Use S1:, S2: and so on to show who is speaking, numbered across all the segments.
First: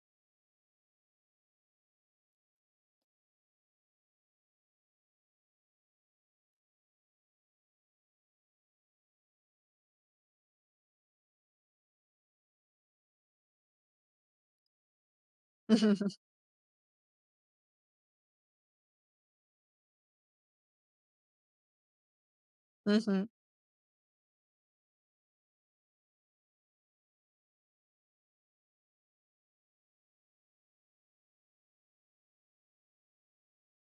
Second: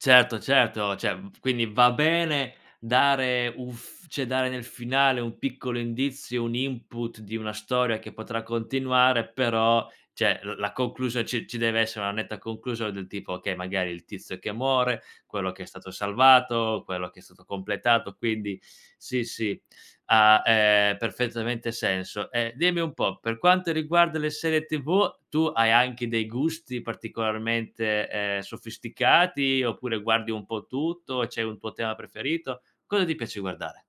S1: Certo, certo, cioè, mhmm, f quindi va bene dare un f cioè dare nel finale un piccolo indizio, un input di una storia che potrà continuare, però, cioè, l la conclusio ci ci deve essere una netta conclusion del tipo: okay, magari il tizio che muore, quello che è stato salvato, quello che è stato completato, quindi, sì, sì, ha, ehm, perfettamente senso. E dimmi un po',
S2: Mh-mh.
S1: per quanto riguarda le serie TV, tu hai anche dei gusti particolarmente, ehm, sofisticati, oppure guardi un po' tutto? C'è un tuo tema preferito? Cosa ti piace guardare?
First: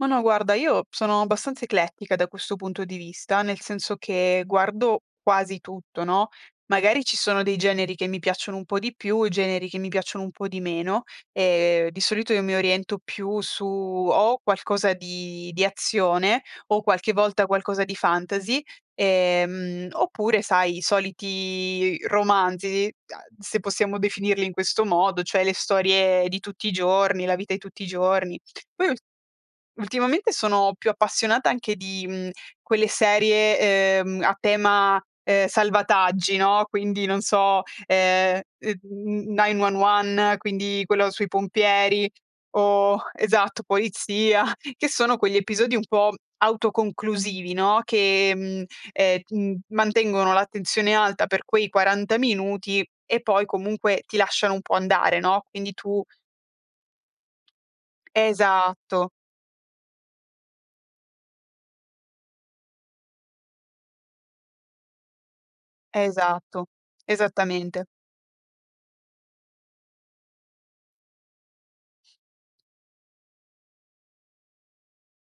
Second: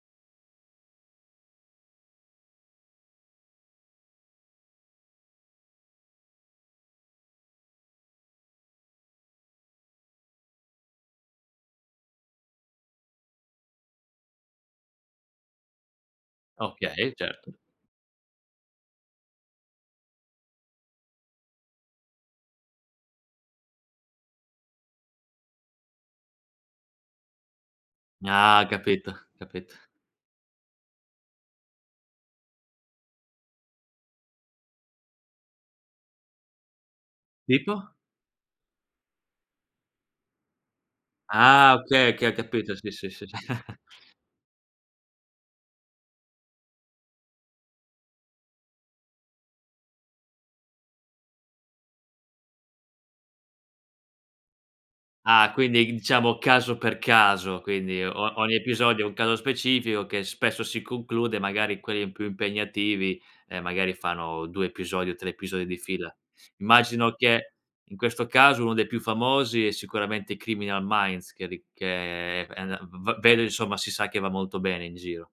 S2: Ma no guarda, io sono abbastanza eclettica, da questo punto di vista, nel senso che guardo quasi tutto, no, magari ci sono dei generi che mi piacciono un po' di più, generi che mi piacciono un po' di meno. E di solito, io mi oriento più su, o qualcosa di di azione o qualche
S1: Okay,
S2: volta
S1: certo.
S2: qualcosa di fantasy, ehm, oppure sai, i soliti romanzi, uhm, se possiamo definirli in questo modo, cioè le storie di tutti i giorni, la vita di tutti i giorni.
S1: Ah,
S2: Poi ul
S1: capito capit
S2: ultimamente, sono più appassionata, anche di, mhmm, quelle serie, ehm, a tema, ehm, salvataggi, no, quindi non so,
S1: Tipo?
S2: ehm, mhmm, 9-1-1, quindi quello sui
S1: Ah,
S2: pompieri
S1: okay, okay capito, sì,
S2: o
S1: sì, sì.
S2: esatto, polizia, che sono quegli episodi un po' autoconclusivi, no, che, mhmm, ehm, [unintelligible] mantengono l'attenzione alta per quei 40 minuti, e poi comunque ti lasciano un po' andare, no,
S1: Ah,
S2: quindi
S1: quindi
S2: tu
S1: diciamo caso per caso, quindi o ogni episodio è
S2: Esatto.
S1: un caso specifico, che spesso si conclude, magari quelli più impegnativi, ehm, magari fanno 2 episodi o 3 episodi di fila.
S2: Esatto,
S1: Immagino che
S2: esattamente.
S1: in questo caso, uno dei più famosi è sicuramente Criminal Minds che ri che, ehm, v vedo insomma, si sa che va molto bene in giro.